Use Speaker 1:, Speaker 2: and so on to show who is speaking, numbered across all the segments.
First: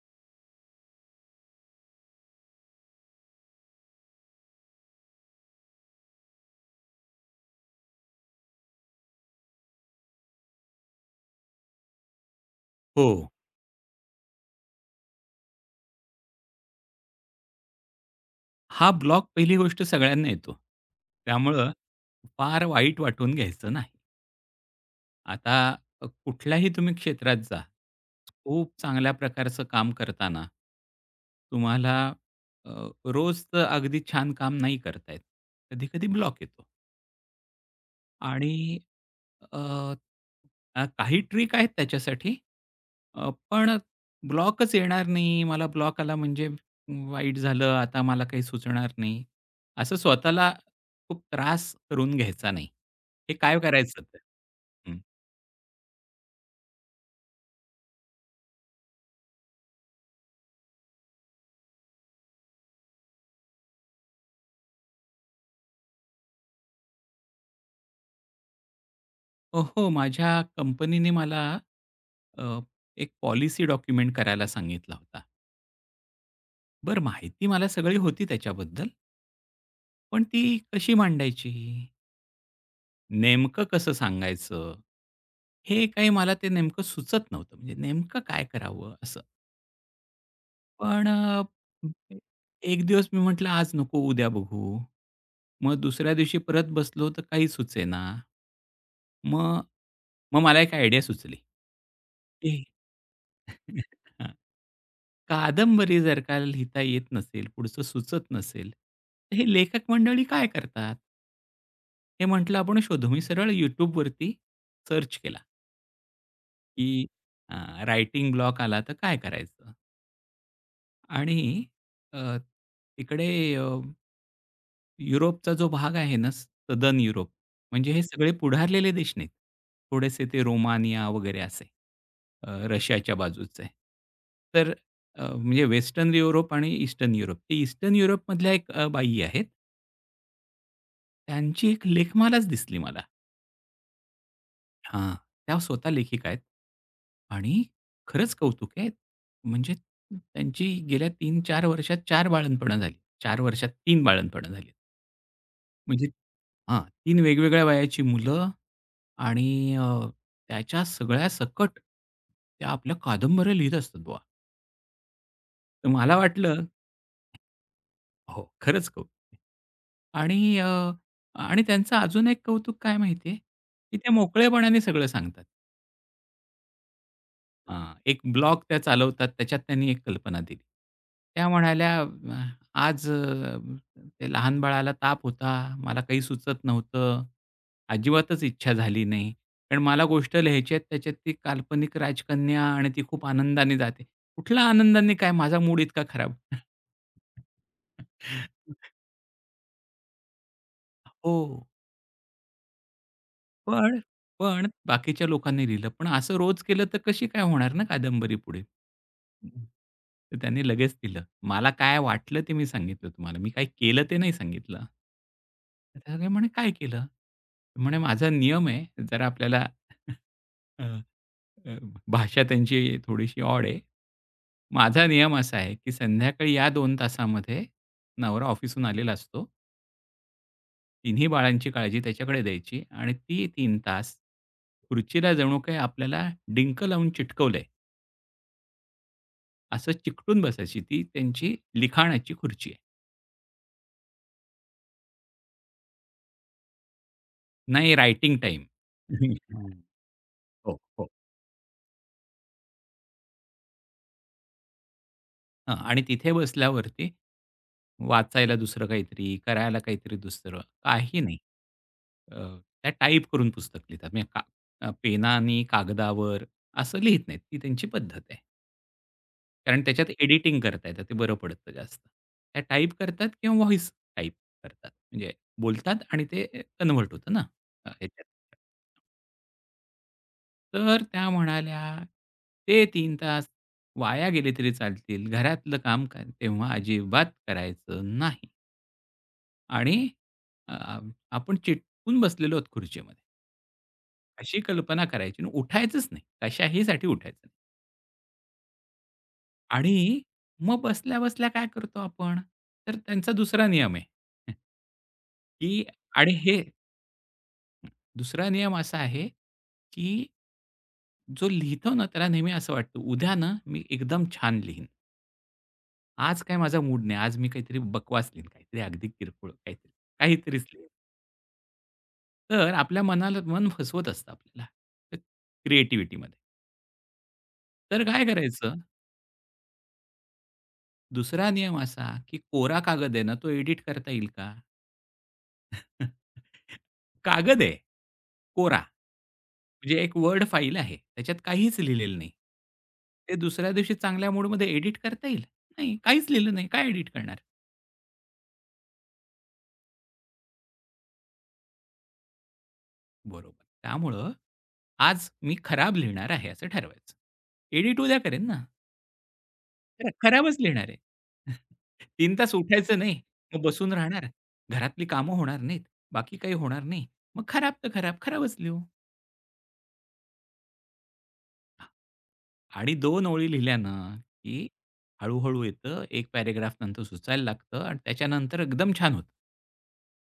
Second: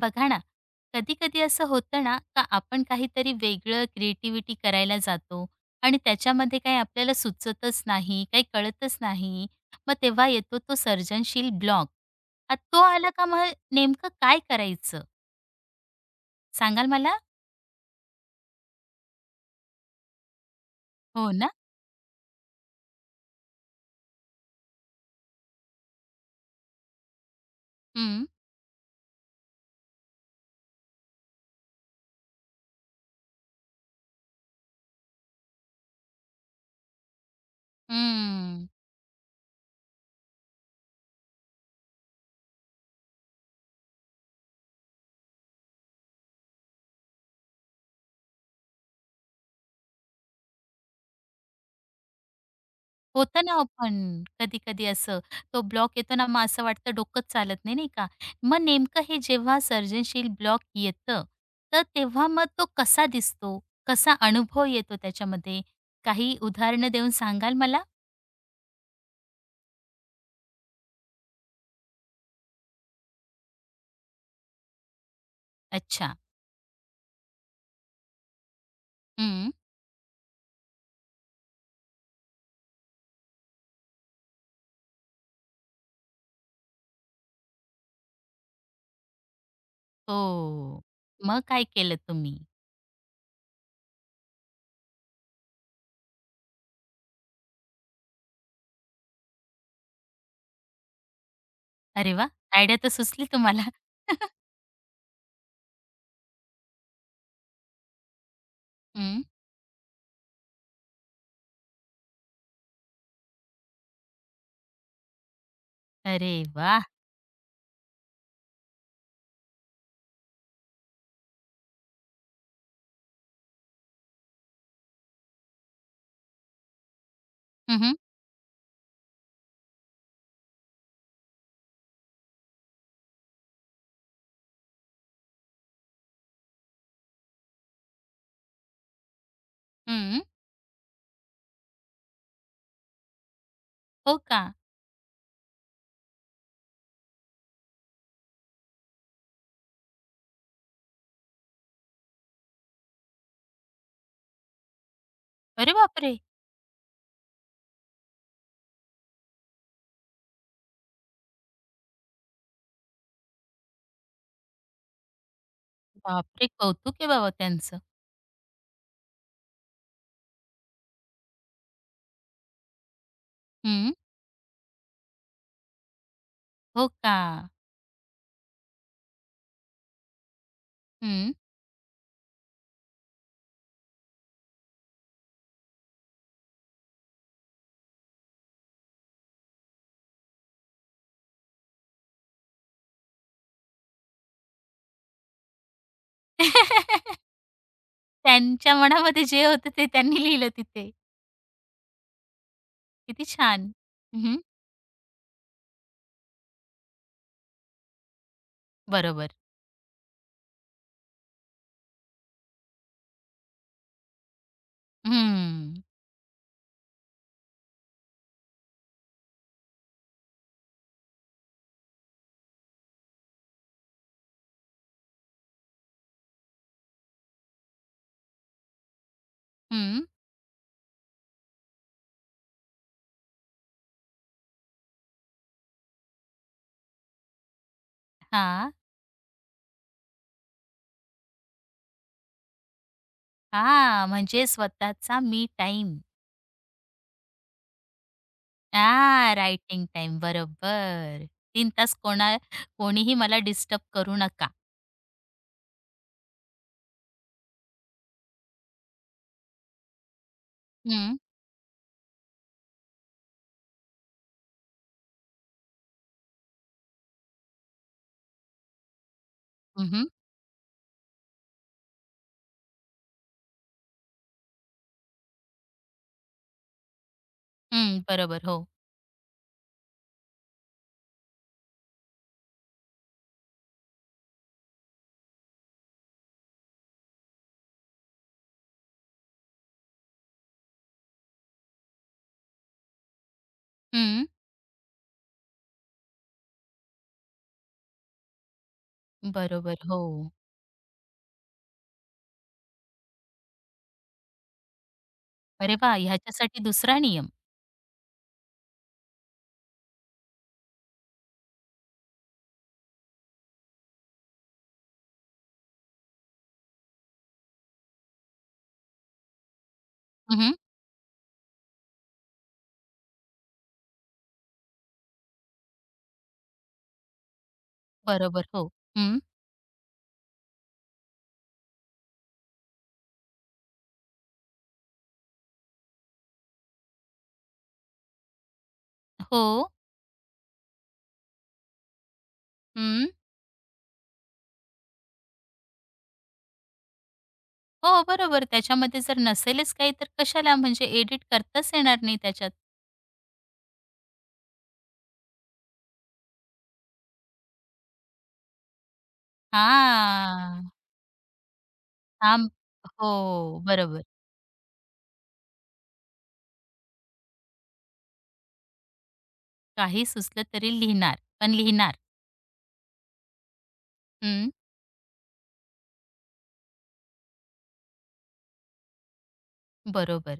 Speaker 1: बघा ना, कधी-कधी असं होतं ना, का आपण काहीतरी वेगळं क्रिएटिव्हिटी करायला जातो आणि त्याच्यामध्ये काही आपल्याला सुचतच नाही, काही कळतच नाही. मग तेव्हा येतो तो सर्जनशील ब्लॉग. तो
Speaker 2: हो.
Speaker 1: आला का मग नेमकं काय करायचं सांगाल मला?
Speaker 2: हा ब्लॉक पहिली गोष्ट सगळ्यांना येतो.
Speaker 1: हो ना?
Speaker 2: त्यामुळं फार वाईट वाटून घ्यायचं नाही. आता कुठल्याही तुम्ही क्षेत्रात जा.
Speaker 1: हं,
Speaker 2: खूप चांगल्या प्रकारचं काम करताना तुम्हाला अ, रोज तर अगदी छान काम नाही करता येत. कधी-कधी ब्लॉक येतो. आणि
Speaker 1: हं.
Speaker 2: अ, अ, काही ट्रिक आहेत त्याच्यासाठी. पण ब्लॉकच येणार नाही. मला ब्लॉक आला म्हणजे वाईट झालं, आता मला काही सुचणार नाही. असं स्वतःला खूप त्रास करून घ्यायचा नाही. हे
Speaker 1: होतं ना,
Speaker 2: काय
Speaker 1: हो
Speaker 2: करायचं तर?
Speaker 1: पण कधी-कधी
Speaker 2: हं.
Speaker 1: असं. तो ब्लॉक येतो ना, मग असं वाटतं डोकंच चालत नाही, नाही का? मग नेमकं हे जेव्हा सर्जनशील ब्लॉक येतं, तर तेव्हा मग तो कसा दिसतो? कसा अनुभव येतो त्याच्यामध्ये? काही उदाहरणं देऊन सांगाल मला?
Speaker 2: हो, हो. माझ्या कंपनीने मला अ, एक पॉलिसी डॉक्युमेंट करायला सांगितला होता.
Speaker 1: अच्छा.
Speaker 2: बरं माहिती मला सगळी होती त्याच्याबद्दल,
Speaker 1: हं.
Speaker 2: पण ती कशी मांडायची? नेमकं कसं सांगायचं? हे काही मला ते नेमकं सुचत नव्हतं. म्हणजे नेमकं काय करावं असं.
Speaker 1: हो.
Speaker 2: पण
Speaker 1: मग काय केलं तुम्ही?
Speaker 2: एक दिवस मी म्हटलं, "आज नको, उद्या बघू." मग दुसऱ्या दिवशी परत बसलो तर काही सुचेना. मग मग मला एक आयडिया सुचली.
Speaker 1: अरे वाह!
Speaker 2: की
Speaker 1: आयडिया तर सुचली तुम्हाला.
Speaker 2: हां, कादंबरी जर का लिहिता येत नसेल, पुढचं सुचत नसेल,
Speaker 1: हं.
Speaker 2: तर हे लेखक मंडळी काय करतात? हे म्हटलं आपण शोधू. मी सरळ YouTubeवरती सर्च केला.
Speaker 1: अरे वाह!
Speaker 2: की रायटिंग ब्लॉक आला तर काय करायचं? आणि अ, तिकडे अ, युरोपचा जो भाग आहे ना, सदन युरोप, म्हणजे
Speaker 1: हं.
Speaker 2: हे सगळे पुढारलेले देश नाहीत. थोडेसे ते रोमानिया वगैरे असे रशियाच्या बाजूचे. तर म्हणजे वेस्टर्न युरोप आणि ईस्टर्न युरोप. ते ईस्टर्न युरोपमधल्या एक बाई आहेत.
Speaker 1: हं.
Speaker 2: त्यांची एक लेखमालाच दिसली मला.
Speaker 1: हो का?
Speaker 2: हां. त्या स्वतः लेखिका आहेत. आणि खरंच कौतुक आहे. म्हणजे त्यांची गेल्या 3-4 वर्षात 4 बाळंतपणं झाली. 4 वर्षात 3 बाळंतपणं झाली.
Speaker 1: अरे
Speaker 2: म्हणजे
Speaker 1: बापरे!
Speaker 2: हां, 3 वेगवेगळ्या वयाची मुलं आणि अ, त्याच्या सगळ्या सकट त्या आपल्या कादंबऱ्या लिहीत असतात बुवा. तर मला
Speaker 1: बापरे!
Speaker 2: वाटलं
Speaker 1: कौतुक आहे बाबा त्यांचं.
Speaker 2: हो, खरंच कौतुक आहे. आणि अ, आणि त्यांचं अजून एक कौतुक काय माहिती आहे,
Speaker 1: हं.
Speaker 2: की ते मोकळेपणाने सगळं सांगतात.
Speaker 1: हो का?
Speaker 2: हां, एक ब्लॉग त्या चालवतात त्याच्यात त्यांनी एक कल्पना दिली.
Speaker 1: हं.
Speaker 2: त्या म्हणाल्या, आज ते लहान बाळाला ताप होता, मला काही सुचत नव्हतं. अजिबातच इच्छा झाली नाही. पण मला गोष्ट लिहायची आहे त्याच्यात ती काल्पनिक राजकन्या आणि ती खूप आनंदाने जाते." कुठल्या आनंदाने काय माझा मूड इतका खराब.
Speaker 1: त्यांच्या मनामध्ये जे होतं ते त्यांनी लिहिलं तिथे.
Speaker 2: हो.
Speaker 1: किती छान.
Speaker 2: पण,
Speaker 1: हं,
Speaker 2: पण बाकीच्या लोकांनी लिहिलं. पण असं रोज केलं तर कशी काय होणार ना कादंबरी पुढे?
Speaker 1: बरोबर.
Speaker 2: हं. तर त्यांनी लगेच दिलं. मला काय वाटलं ते मी सांगितलं तुम्हाला. मी काय केलं ते नाही सांगितलं.
Speaker 1: हं,
Speaker 2: तर ते सगळे म्हणे, "काय केलं?" म्हणे, "माझा नियम आहे जरा आपल्याला अ, अ, भाषा त्यांची थोडीशी ऑड आहे. माझा नियम असा आहे, की संध्याकाळी या 2 तासामध्ये नवरा ऑफिसहून आलेला असतो.
Speaker 1: हं.
Speaker 2: तिन्ही बाळांची काळजी त्याच्याकडे द्यायची आणि ती तीन तास खुर्चीला जणू काही आपल्याला डिंक लावून चिटकवलंय,
Speaker 1: हां,
Speaker 2: असं चिकटून बसायची. ती त्यांची लिखाणाची खुर्ची आहे.
Speaker 1: हां. म्हणजे स्वतःचा मी टाइम.
Speaker 2: नाही रायटिंग टाईम.
Speaker 1: हां, रायटिंग टाईम.
Speaker 2: हो, हो.
Speaker 1: बरोबर. 3 तास कोणा कोणीही मला डिस्टर्ब करू नका.
Speaker 2: हां आणि तिथे बसल्यावरती वाचायला दुसरं काहीतरी, करायला काहीतरी दुसरं,
Speaker 1: हं,
Speaker 2: काही नाही. अ, त्या टाइप करून पुस्तक लिहितात. म्हणजे का पेनानी कागदावर असं लिहित नाहीत. ती त्यांची पद्धत आहे. कारण
Speaker 1: हं,
Speaker 2: त्याच्यात
Speaker 1: हं.
Speaker 2: एडिटिंग करता येतं. ते बरं पडतं जास्त. त्या टाइप करतात किंवा व्हॉईस टाइप करतात. म्हणजे बोलतात आणि ते कन्व्हर्ट होतं ना
Speaker 1: हं,
Speaker 2: ह्याच्यात.
Speaker 1: बरोबर. हो.
Speaker 2: तर त्या म्हणाल्या, "ते तीन तास वाया गेले तरी चालतील. घरातलं काम काय तेव्हा अजिबात करायचं नाही." आणि अ, आपण चिटकून बसलेलो आहोत खुर्चीमध्ये.
Speaker 1: हं,
Speaker 2: अशी कल्पना करायची आणि उठायचंच नाही. कशाही साठी उठायचं नाही.
Speaker 1: बरोबर. हो.
Speaker 2: आणि मग बसल्या-बसल्या काय करतो आपण? तर त्यांचा दुसरा नियम आहे. की
Speaker 1: अरे वाह!
Speaker 2: आणि हे
Speaker 1: ह्याच्यासाठी दुसरा नियम.
Speaker 2: दुसरा नियम असा आहे, की जो लिहितो ना त्याला नेहमी असं वाटतं, उद्या ना मी एकदम छान लिहीन. आज काय माझा मूड नाही. आज मी काहीतरी बकवास लिहीन, काहीतरी अगदी किरकोळ काहीतरी,
Speaker 1: हं,
Speaker 2: काहीतरीच लिहीन. तर आपल्या मनाला मन फसवत असतं आपल्याला क्रिएटिव्हिटीमध्ये. तर काय
Speaker 1: बरोबर. हो.
Speaker 2: करायचं?
Speaker 1: हं,
Speaker 2: दुसरा नियम असा, की कोरा कागद आहे ना तो एडिट करता येईल का? कागद आहे, कोरा.
Speaker 1: हो.
Speaker 2: म्हणजे एक वर्ड फाईल आहे. त्याच्यात काहीच लिहिलेलं नाही.
Speaker 1: हं.
Speaker 2: ते दुसऱ्या दिवशी चांगल्या मूडमध्ये एडिट करता येईल? नाही. काहीच लिहिलं नाही. काय एडिट करणार?
Speaker 1: हो, बरोबर. त्याच्यामध्ये जर नसेलच काही तर कशाला म्हणजे एडिट करताच येणार नाही त्याच्यात.
Speaker 2: बरोबर. त्यामुळं आज मी खराब लिहिणार आहे असं ठरवायचं. एडिट उद्या करेन ना. तर खराबच
Speaker 1: हां.
Speaker 2: लिहिणार आहे. 3
Speaker 1: थांब.
Speaker 2: तास उठायचं नाही.
Speaker 1: हो,
Speaker 2: मग बसून
Speaker 1: बरोबर.
Speaker 2: राहणार. घरातली कामं होणार नाहीत. बाकी काही होणार नाही. मग खराब तर खराब, खराबच लिहू.
Speaker 1: काही सुचलं तरी लिहिणार, पण लिहिणार.
Speaker 2: आणि 2 ओळी लिहिल्या ना,
Speaker 1: हं,
Speaker 2: की हळू-हळू येतं. एक पॅराग्राफ नंतर सुचायला लागतं आणि त्याच्यानंतर एकदम छान होतं.
Speaker 1: बरोबर.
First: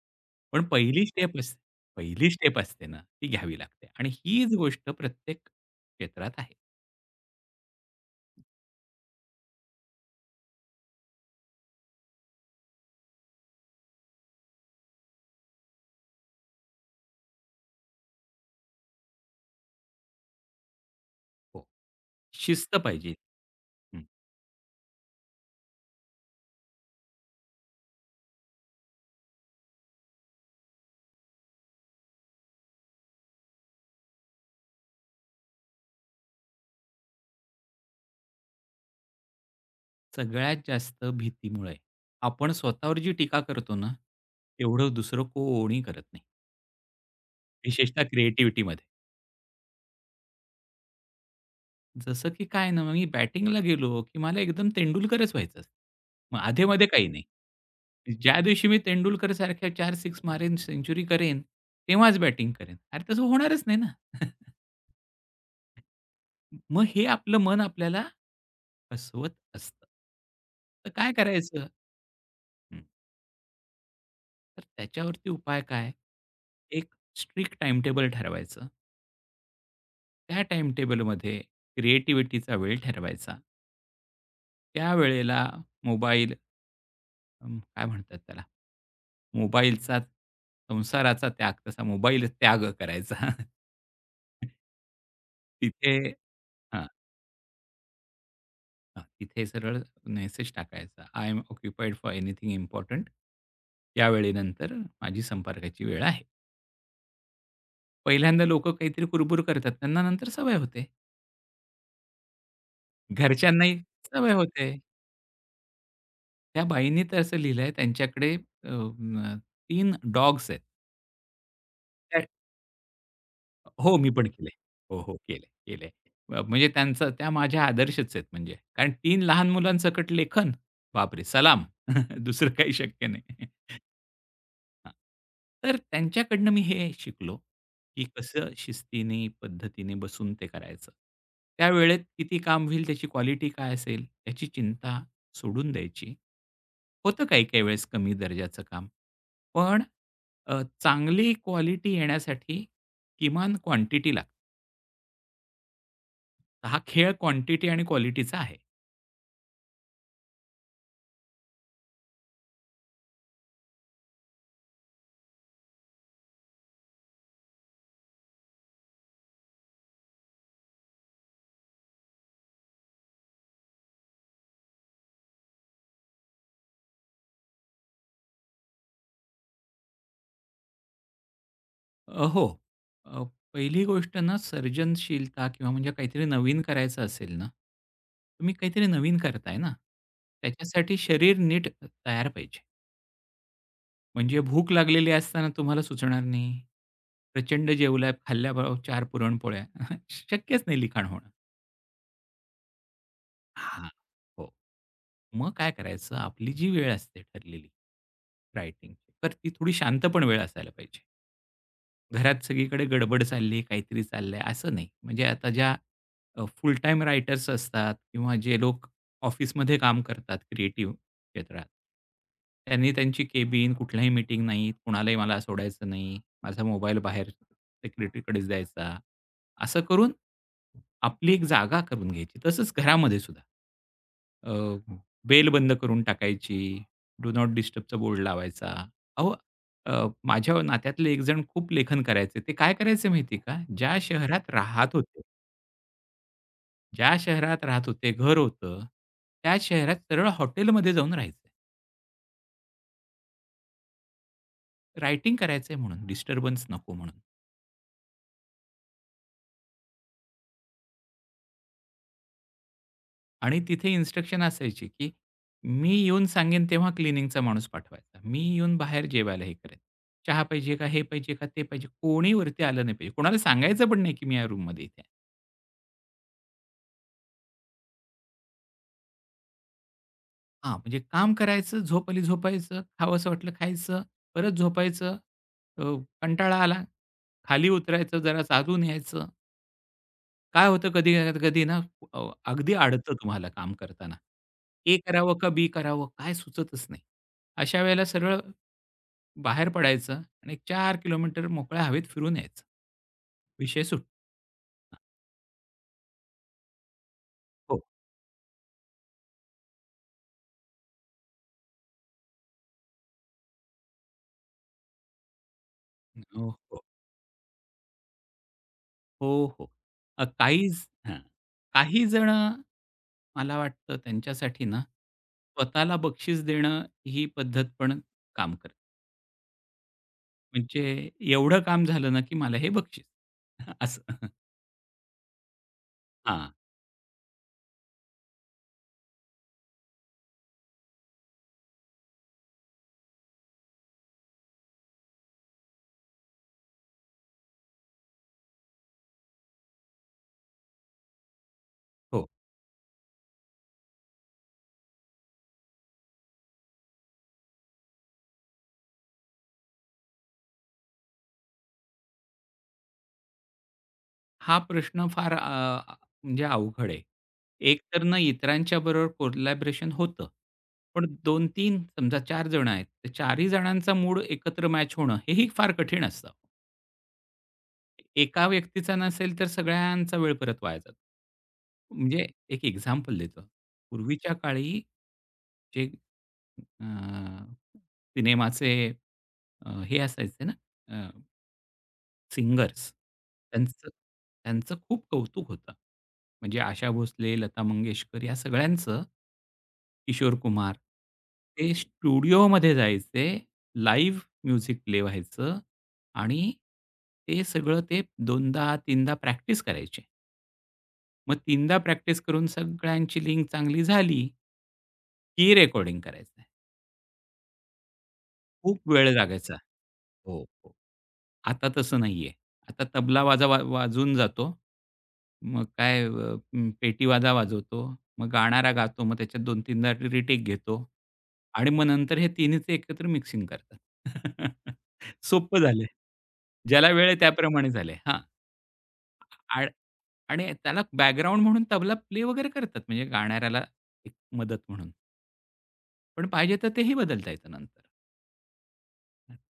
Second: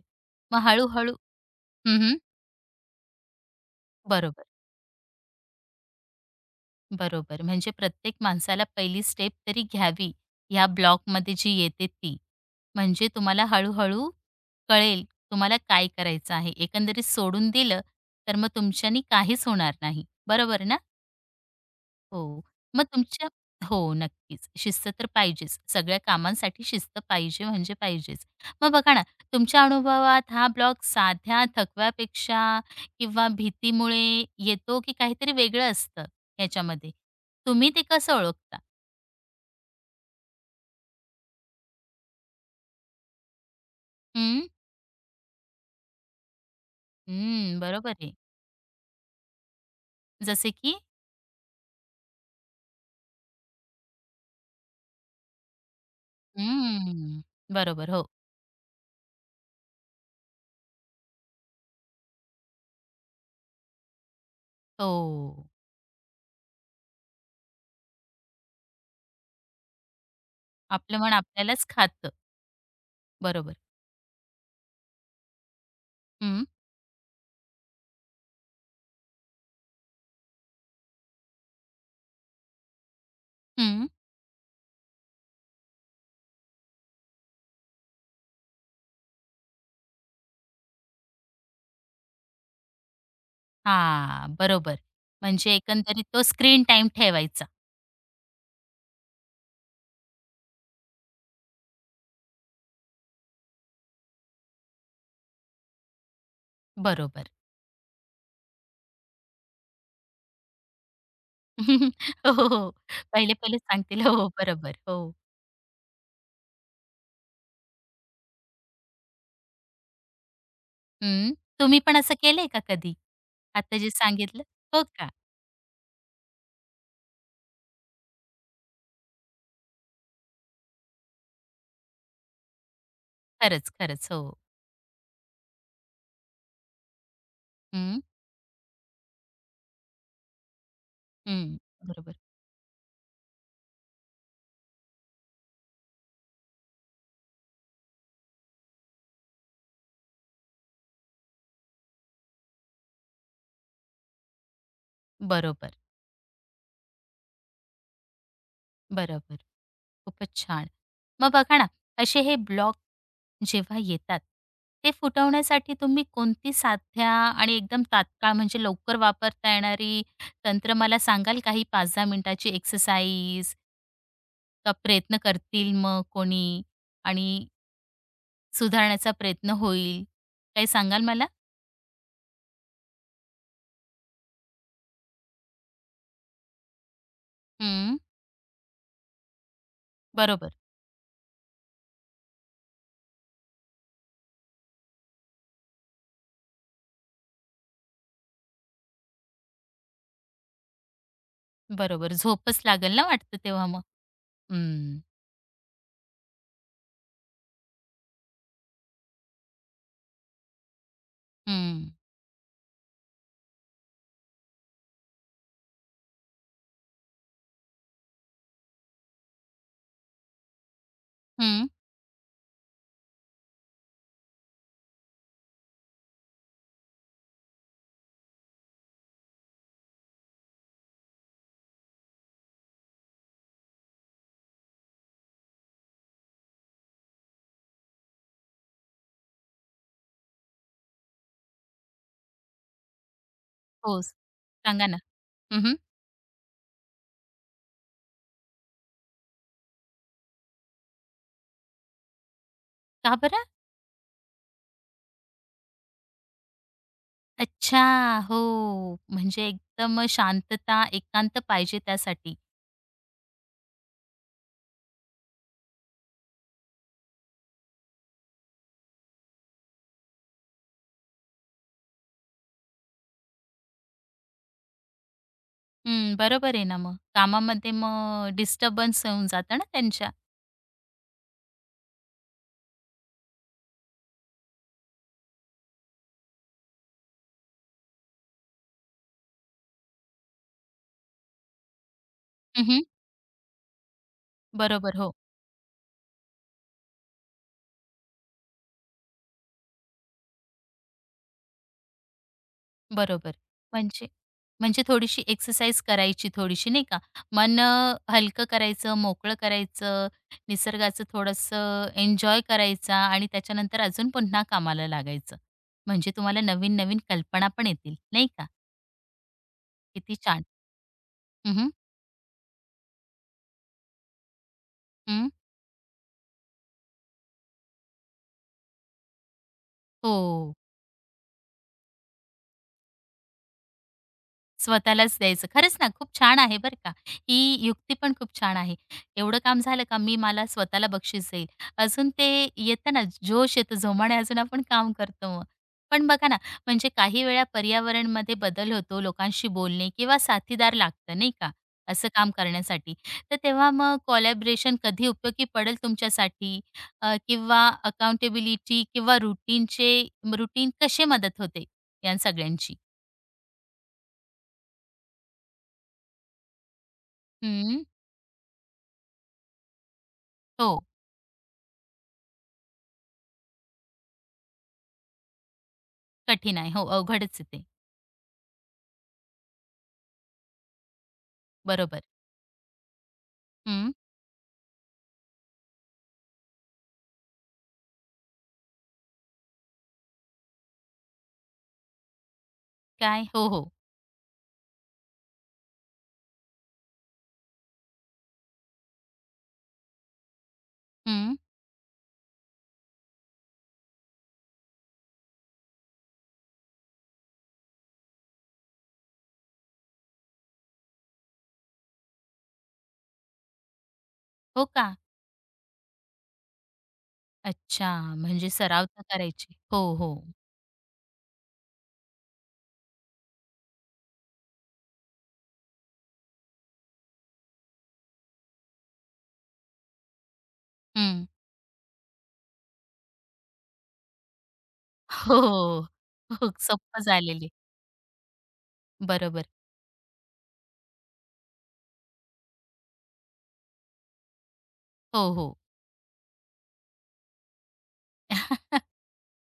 Speaker 1: मग
Speaker 2: पण पहिली
Speaker 1: हळू-हळू.
Speaker 2: स्टेप असते
Speaker 1: हं, हं.
Speaker 2: पहिली स्टेप असते ना, ती घ्यावी लागते आणि
Speaker 1: बरोबर,
Speaker 2: हीच गोष्ट प्रत्येक क्षेत्रात आहे.
Speaker 1: बरोबर. म्हणजे प्रत्येक माणसाला पहिली स्टेप तरी घ्यावी, ह्या ब्लॉकमध्ये जी येते ती. म्हणजे तुम्हाला हळू कळेल तुम्हाला काय करायचं आहे. एकंदरीत सोडून दिलं, तर मग तुमच्यानी काहीच होणार नाही. बरोबर ना?
Speaker 2: हो.
Speaker 1: हो.
Speaker 2: शिस्त
Speaker 1: मग
Speaker 2: पाहिजे.
Speaker 1: तुमच्या. हो,
Speaker 2: हं.
Speaker 1: नक्कीच. शिस्त तर पाहिजेच. सगळ्या कामांसाठी शिस्त पाहिजे म्हणजे पाहिजेच. मग बघा ना, तुमच्या अनुभवात हा ब्लॉग साध्या थकव्यापेक्षा किंवा भीतीमुळे येतो की काहीतरी वेगळं असतं ह्याच्यामध्ये? तुम्ही ते कसं ओळखता?
Speaker 2: सगळ्यात जास्त भीतीमुळे आपण स्वतःवर जी टीका करतो ना,
Speaker 1: हं,
Speaker 2: तेवढं दुसरं कोणी करत नाही.
Speaker 1: हं, बरोबर
Speaker 2: विशेषतः
Speaker 1: आहे.
Speaker 2: क्रिएटिव्हिटीमध्ये.
Speaker 1: जसे की?
Speaker 2: जसं की काय ना, मग मी बॅटिंगला गेलो, की मला एकदम तेंडुलकरच व्हायचं असतं. मग अधेमधे काही
Speaker 1: हं,
Speaker 2: नाही.
Speaker 1: बरोबर. हो,
Speaker 2: ज्या दिवशी मी तेंडुलकरसारख्या 4 सिक्स मारेन, सेंच्युरी करेन, तेव्हाच बॅटिंग करेन. अरे तसं होणारच नाही ना.
Speaker 1: हो.
Speaker 2: मग हे आपलं मन आपल्याला फसवत असतं. तर
Speaker 1: आपलं
Speaker 2: काय
Speaker 1: मन
Speaker 2: करायचं?
Speaker 1: आपल्यालाच खातं.
Speaker 2: हं.
Speaker 1: बरोबर.
Speaker 2: तर त्याच्यावरती उपाय काय?
Speaker 1: हं,
Speaker 2: एक स्ट्रिक्ट टाईमटेबल ठरवायचं. त्या टाईमटेबलमध्ये क्रिएटिव्हिटीचा वेळ ठरवायचा.
Speaker 1: हं.
Speaker 2: त्या वेळेला मोबाईल काय म्हणतात त्याला? मोबाईलचा संसाराचा त्याग तसा मोबाईल त्याग करायचा.
Speaker 1: हां, बरोबर. म्हणजे
Speaker 2: तिथे
Speaker 1: एकंदरीत तो स्क्रीन
Speaker 2: हां,
Speaker 1: टाईम ठेवायचा.
Speaker 2: हां. तिथे सरळ मेसेज टाकायचा. I am occupied for anything important. या वेळेनंतर माझी संपर्काची वेळ आहे.
Speaker 1: बरोबर.
Speaker 2: पहिल्यांदा लोकं काहीतरी कुरबुर करतात. त्यांना नंतर सवय होते.
Speaker 1: हो, हो, हो. पहिले-पहिले
Speaker 2: घरच्यांनाही
Speaker 1: सांगतील. हो, हो.
Speaker 2: सवय होते.
Speaker 1: बरोबर. हो.
Speaker 2: त्या बाईंनी तर असं लिहिलंय त्यांच्याकडे 3 डॉग्स आहेत.
Speaker 1: हं. तुम्ही पण असं केलंय का कधी? आता जे
Speaker 2: हो, मी पण
Speaker 1: सांगितलं?
Speaker 2: केले,
Speaker 1: हो
Speaker 2: हो,
Speaker 1: का?
Speaker 2: हो, केले, केले, म्हणजे त्यांचं त्या माझ्या आदर्शच आहेत म्हणजे. कारण 3 लहान मुलांसकट लेखन, बापरे! सलाम. दुसरं काही शक्य नाही.
Speaker 1: खरंच, खरंच. हो.
Speaker 2: हां. तर त्यांच्याकडनं मी हे शिकलो,
Speaker 1: हं,
Speaker 2: की कसं शिस्तीने, पद्धतीने बसून ते करायचं.
Speaker 1: हं.
Speaker 2: त्यावेळेत
Speaker 1: बरोबर.
Speaker 2: किती काम होईल, त्याची क्वालिटी काय असेल, याची चिंता सोडून द्यायची. होतं काही-काही वेळेस कमी दर्जाचं काम. पण चांगली क्वालिटी येण्यासाठी किमान क्वांटिटी लागते.
Speaker 1: बरोबर,
Speaker 2: हा खेळ क्वांटिटी आणि क्वालिटीचा आहे.
Speaker 1: बरोबर. खूपच छान. मग बघा ना, असे हे ब्लॉग जेव्हा येतात, ते फुटवण्यासाठी तुम्ही कोणती साध्या आणि एकदम तात्काळ म्हणजे लवकर वापरता येणारी तंत्र मला सांगाल का? ही 5 मिनिटाची एक्सरसाइज का प्रयत्न करतील मग कोणी? आणि सुधारण्याचा प्रयत्न होईल. काही सांगाल मला?
Speaker 2: हो. अ, पहिली गोष्ट ना सर्जनशीलता किंवा म्हणजे काहीतरी नवीन करायचं असेल ना,
Speaker 1: हं.
Speaker 2: तुम्ही काहीतरी नवीन करताय ना,
Speaker 1: बरोबर,
Speaker 2: त्याच्यासाठी शरीर नीट तयार पाहिजे. म्हणजे भूक लागलेली असताना तुम्हाला सुचणार नाही. प्रचंड जेवलाय, खाल्ल्याबरोबर 4 पुरणपोळ्या शक्यच नाही लिखाण होणं.
Speaker 1: बरोबर. झोपच लागेल ना वाटतं तेव्हा मग.
Speaker 2: हां. हो.
Speaker 1: हं,
Speaker 2: मग काय करायचं आपली जी वेळ असते ठरलेली, रायटिंगची, तर ती थोडी शांत पण वेळ असायला पाहिजे.
Speaker 1: हं,
Speaker 2: घरात सगळीकडे गडबड चालली आहे, काहीतरी चाललंय असं नाही. म्हणजे आता ज्या फुल टाईम रायटर्स असतात किंवा जे लोक ऑफिसमध्ये काम करतात क्रिएटिव्ह क्षेत्रात,
Speaker 1: हं.
Speaker 2: त्यांनी त्यांची केबिन, कुठल्याही मीटिंग नाही, कुणालाही मला सोडायचं नाही, माझा मोबाईल बाहेर सेक्रेटरीकडेच द्यायचा. असं करून आपली एक जागा करून घ्यायची. तसंच घरामध्ये सुद्धा. अ, बेल बंद करून टाकायची, डू नॉट डिस्टर्बचा बोर्ड लावायचा. अहो माझ्या नात्यातले एकजण खूप लेखन करायचे. ते काय करायचे माहिती आहे का?
Speaker 1: हो, सांगा ना. हं, हं.
Speaker 2: ज्या शहरात राहत होते, घर होतं, त्याच शहरात सरळ हॉटेलमध्ये जाऊन राहायचे.
Speaker 1: का बरं?
Speaker 2: रायटिंग करायचंय म्हणून, डिस्टर्बन्स नको म्हणून.
Speaker 1: अच्छा. हो, म्हणजे एकदम शांतता, एकांत पाहिजे त्यासाठी.
Speaker 2: आणि तिथे इन्स्ट्रक्शन असायची, की मी येऊन सांगेन तेव्हा क्लिनिंगचा माणूस पाठवायचा. मी येऊन बाहेर जेवायला हे करेन. चहा पाहिजे का? हे पाहिजे का? ते पाहिजे. कोणी वरती आलं नाही पाहिजे. कोणाला सांगायचं पण नाही, की मी या रूममध्ये इथे आहे.
Speaker 1: हं, बरोबर आहे ना मग. कामामध्ये मग डिस्टर्बन्स होऊन जातं ना त्यांच्या.
Speaker 2: हां, म्हणजे काम करायचं, झोप आली झोपायचं, खावंसं वाटलं खायचं, परत झोपायचं, अ, कंटाळा आला, खाली उतरायचं, जरा चालून यायचं. काय होतं कधी-कधी ना अ,
Speaker 1: हं,
Speaker 2: अगदी
Speaker 1: हं.
Speaker 2: अडतं तुम्हाला काम करताना. ए
Speaker 1: बरोबर, हो.
Speaker 2: करावं का बी करावं काय सुचतच नाही. अशा वेळेला सरळ बाहेर पडायचं आणि एक 4 किलोमीटर मोकळ्या हवेत फिरून यायचं.
Speaker 1: बरोबर.
Speaker 2: विषय सुटतो.
Speaker 1: म्हणजे म्हणजे थोडीशी एक्सरसाइज करायची थोडीशी नाही का. मन
Speaker 2: हो.
Speaker 1: हलकं करायचं, मोकळं करायचं, निसर्गाचं थोडंसं एन्जॉय करायचा आणि त्याच्यानंतर अजून पुन्हा कामाला लागायचं. म्हणजे तुम्हाला
Speaker 2: हो, हो.
Speaker 1: नवीन-नवीन कल्पना पण येतील, नाही का.
Speaker 2: हो, हो.
Speaker 1: किती
Speaker 2: अ,
Speaker 1: छान.
Speaker 2: काही हां.
Speaker 1: हं, हं.
Speaker 2: काही जणं मला वाटतं त्यांच्यासाठी ना, स्वतःला बक्षीस देणं ही पद्धत पण काम करते.
Speaker 1: हो.
Speaker 2: म्हणजे एवढं काम झालं ना, की मला हे बक्षीस असं.
Speaker 1: स्वतःलाच द्यायचं. खरंच ना, खूप छान
Speaker 2: हां,
Speaker 1: आहे बरं का. ही युक्ती पण खूप छान आहे. एवढं काम झालं का मी मला स्वतःला बक्षीस देईल. अजून ते येतं ना जोश येतो, जोमाने अजून आपण काम करतो मग. पण बघा ना, म्हणजे काही वेळा पर्यावरणमध्ये बदल होतो, लोकांशी बोलणे किंवा साथीदार लागतं नाही का, असं
Speaker 2: हो.
Speaker 1: काम करण्यासाठी. तर तेव्हा मग कोलॅबोरेशन कधी उपयोगी पडेल तुमच्यासाठी, किंवा अकाउंटेबिलिटी किंवा रुटीनचे रुटीन कशी मदत होते या सगळ्यांची?
Speaker 2: हा प्रश्न फार अ, अ, म्हणजे अवघड आहे. एक
Speaker 1: हं,
Speaker 2: तर ना, इतरांच्या बरोबर कोलॅबोरेशन होतं.
Speaker 1: हो.
Speaker 2: पण 2-3 समजा 4 जण आहेत. तर 4ही जणांचा मूड एकत्र मॅच होणं हेही फार कठीण असतं.
Speaker 1: कठीण आहे. हो, अवघडच आहे ते.
Speaker 2: एका व्यक्तीचा नसेल तर सगळ्यांचा वेळ परत वाया जातो.
Speaker 1: बरोबर.
Speaker 2: म्हणजे एक एक्झाम्पल देतो.
Speaker 1: हं.
Speaker 2: पूर्वीच्या काळी जे अ, सिनेमाचे हे असायचे ना, सिंगर्स
Speaker 1: काय? हो, हो.
Speaker 2: त्यांचं त्यांचं खूप कौतुक होतं. म्हणजे आशा भोसले, लता मंगेशकर या सगळ्यांचं, किशोर कुमार,
Speaker 1: हं.
Speaker 2: ते स्टुडिओमध्ये जायचे, लाईव्ह म्युझिक प्ले व्हायचं आणि ते सगळं ते 2दा 3दा प्रॅक्टिस करायचे. मग 3दा प्रॅक्टिस करून सगळ्यांची लिंक चांगली झाली,
Speaker 1: हो का?
Speaker 2: की रेकॉर्डिंग करायचं.
Speaker 1: अच्छा. म्हणजे
Speaker 2: खूप
Speaker 1: सराव तर
Speaker 2: वेळ लागायचा.
Speaker 1: करायची. हो, हो.
Speaker 2: हो, हो. आता तसं नाहीये. आता तबला वाजा वा वाजून जातो. मग काय पेटीवाजा वाजवतो. मग गाणारा गातो. मग त्याच्यात दोन 3 दा रिटेक घेतो.
Speaker 1: हं.
Speaker 2: आणि मग नंतर हे तिन्हीचं एकत्र मिक्सिंग करतात.
Speaker 1: हो,
Speaker 2: सोपं
Speaker 1: हो.
Speaker 2: झालंय.
Speaker 1: हो,
Speaker 2: ज्याला
Speaker 1: सोप्प
Speaker 2: वेळ आहे
Speaker 1: झालेली.
Speaker 2: त्याप्रमाणे झालंय. हां.
Speaker 1: बरोबर.
Speaker 2: आण आणि त्याला बॅकग्राऊंड म्हणून तबला प्ले वगैरे करतात म्हणजे गाणाऱ्याला एक मदत म्हणून.
Speaker 1: हो, हो.
Speaker 2: पण पाहिजे तर तेही बदलता येतं नंतर.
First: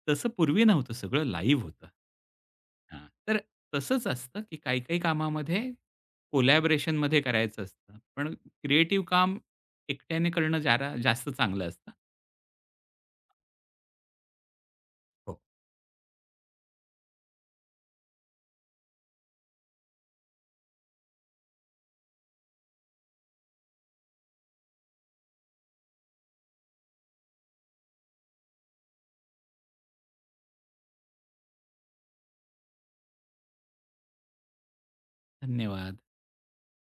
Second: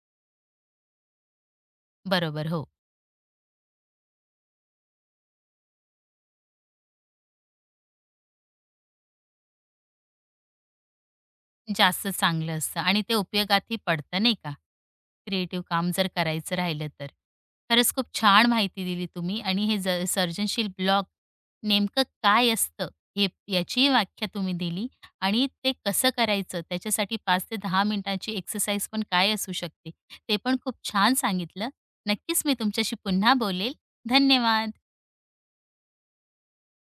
Speaker 2: तसं पूर्वी नव्हतं, सगळं लाईव्ह होतं.
Speaker 1: बरोबर. हो.
Speaker 2: हां, तर तसंच असतं, की काही-काही कामामध्ये कोलॅबोरेशनमध्ये करायचं असतं. पण क्रिएटिव्ह काम एकट्याने करणं जरा जास्त चांगलं असतं.
Speaker 1: जास्त चांगलं असतं आणि ते उपयोगातही पडतं नाही का?
Speaker 2: हो.
Speaker 1: क्रिएटिव्ह काम जर करायचं राहिलं तर. खरंच खूप छान माहिती दिली तुम्ही आणि हे ज सर्जनशील ब्लॉग नेमकं काय असतं, हे याचीही व्याख्या तुम्ही दिली आणि ते कसं करायचं, त्याच्यासाठी 5 ते 10 मिनिटांची एक्सरसाइज पण काय असू शकते, ते पण खूप छान सांगितलं. नक्कीच मी तुमच्याशी पुन्हा बोलेल. धन्यवाद.
Speaker 2: धन्यवाद.